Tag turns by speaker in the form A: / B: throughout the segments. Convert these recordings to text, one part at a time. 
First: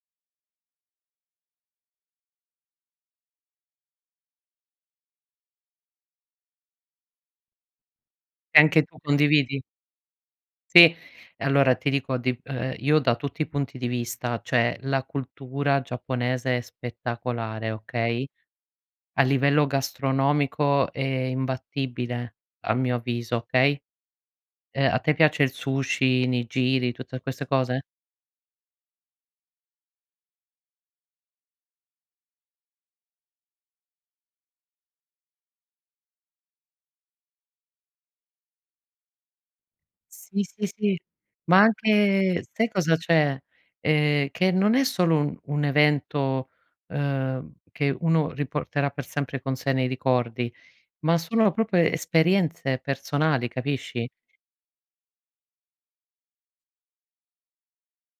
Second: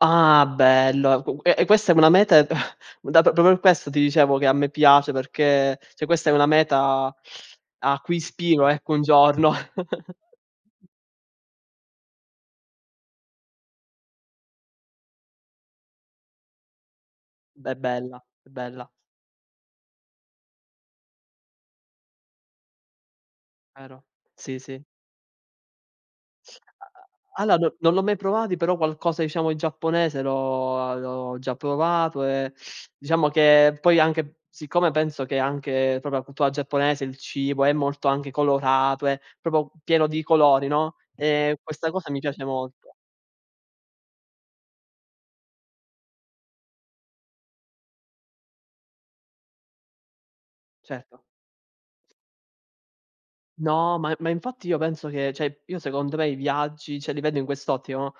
A: Ah bello. Qu e e questa è una meta dato proprio questo ti dicevo che a me piace perché cioè questa è una meta a cui
B: E
A: ispiro,
B: anche
A: ecco,
B: tu
A: un giorno.
B: condividi? Sì. E allora ti dico di ehm, io da tutti i punti di vista, cioè la cultura giapponese è spettacolare,
A: Beh, bella,
B: okay.
A: è bella.
B: A livello gastronomico è imbattibile a mio avviso, okay.
A: Vero, sì, sì.
B: Ehm, a te piace il sushi, i
A: A
B: nigiri, tutte
A: a
B: queste
A: allora no
B: cose?
A: non l'ho mai provati, però qualcosa diciamo in giapponese l'ho a l'ho già provato e diciamo che poi anche siccome penso che anche proprio la cultura giapponese, il cibo è molto anche colorato, è proprio pieno di
B: Sì,
A: colori,
B: sì,
A: no,
B: sì.
A: ehm,
B: Ma
A: questa cosa mi piace
B: anche sai
A: molto.
B: cosa c'è: ehm, che non è solo un un evento, ehm, che uno riporterà per sempre con sé nei ricordi, ma
A: Certo.
B: sono proprio esperienze personali,
A: No,
B: capisci?
A: ma e ma infatti io penso che cioè, io secondo me i viaggi cioè li vedo in quest'ottica, no:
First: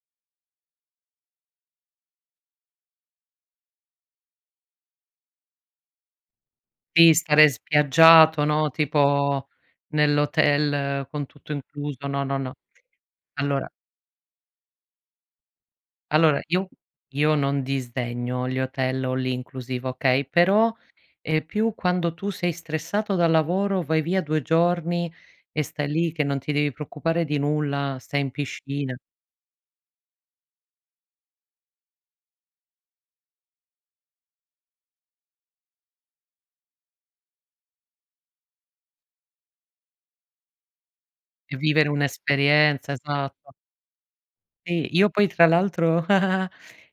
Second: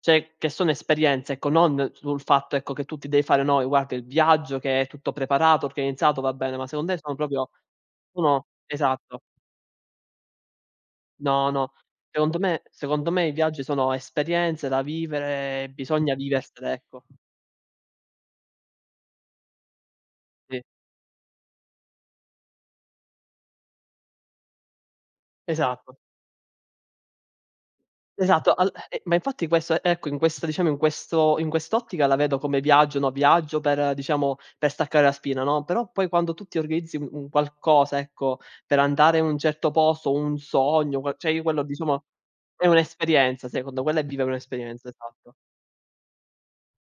A: cioè, che sono esperienze, ecco, non sul fatto, ecco, che tu ti devi fare, no, ehm, guarda il viaggio che è tutto preparato, organizzato, va bene, ma secon me
B: Di
A: sono
B: stare
A: proprio o
B: spiaggiato,
A: no?
B: no,
A: Esatto.
B: tipo nell'hotel con
A: No,
B: tutto
A: no,
B: incluso, no, no,
A: secondo
B: no.
A: me secondo me i viaggi
B: Allora
A: sono esperienze da vivere e bisogna
B: allora io
A: viversele, ecco.
B: io non disdegno gli hotel all-inclusive, okay,
A: Sì.
B: però, ehm, più quando tu sei stressato dal lavoro, vai via 2 giorni e stai
A: Esatto.
B: lì che non ti devi preoccupare di nulla, stai in
A: Esatto, al
B: piscina.
A: e ma infatti questo ecco in questo diciamo in questo in quest'ottica la vedo come viaggio, no, viaggio per diciamo per staccare la spina, no. Però poi quando tu ti organizzi un qualcosa, ecco, per andare in un certo posto, un sogno, que cioè io
B: E
A: quello di
B: vivere
A: soma è
B: un'esperienza,
A: un'esperienza
B: esatto.
A: secondo quella è vivere
B: E
A: un'esperienza,
B: io poi
A: esatto.
B: tra l'altro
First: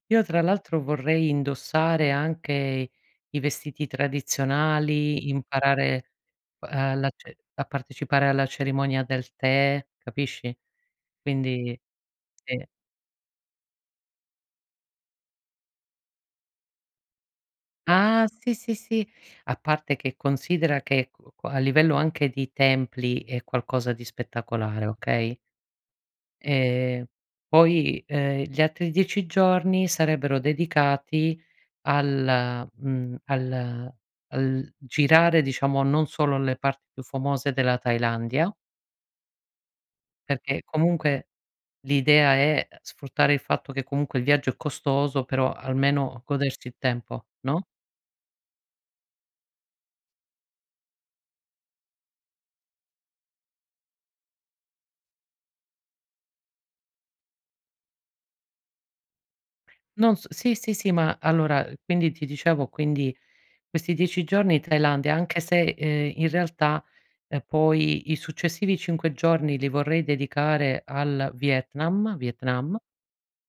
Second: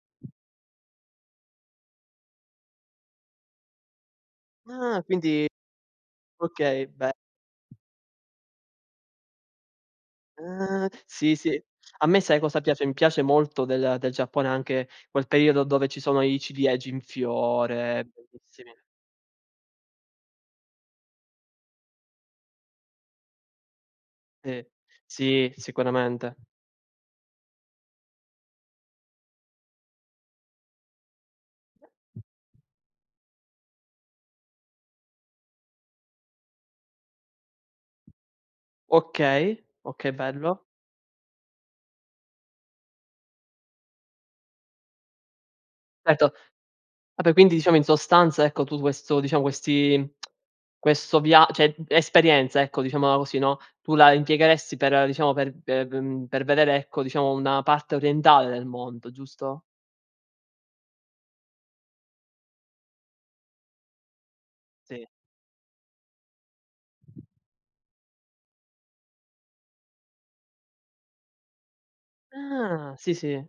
B: io tra l'altro vorrei indossare anche i vestiti
A: Ah
B: tradizionali,
A: quindi
B: imparare,
A: okay,
B: uhm, la
A: beh.
B: ce a partecipare alla cerimonia del tè, capisci.
A: Ah, sì, sì.
B: Quindi,
A: A me sai cosa
B: sì.
A: piace: mi piace molto del del Giappone anche quel periodo dove ci sono i ciliegi in fiore,
B: Ah, sì,
A: bellissimi.
B: sì, sì, A parte che considera che qu qua a livello anche di templi è qualcosa di
A: Eh.
B: spettacolare, okay?
A: Sì sicuramente.
B: Ehm, poi, ehm, gli altri 10 giorni sarebbero dedicati al mhmm, al al girare diciamo non solo le parti più famose della Thailandia
A: Okay, okay bello.
B: perché comunque l'idea è, ehm, sfruttare il fatto che comunque il viaggio è costoso però almeno
A: Certo.
B: godersi il
A: Ah
B: tempo,
A: beh quindi
B: no?
A: diciamo in sostanza ecco tutto questo diciamo questi questo via cioè, uhm, esperienza ecco, diciamola così, no, tu la impiegheresti per diciamo per ehm, mhmm, per vedere ecco diciamo una parte orientale del mondo, giusto?
B: Non s sì, sì, sì, ma allora, ehm, quindi ti dicevo, quindi questi 10 giorni
A: Sì.
B: Thailandia, anche se, ehm, in realtà, ehm, poi i successivi 5 giorni li vorrei dedicare al Vietnam, Vietnam.
A: Ah, sì, sì.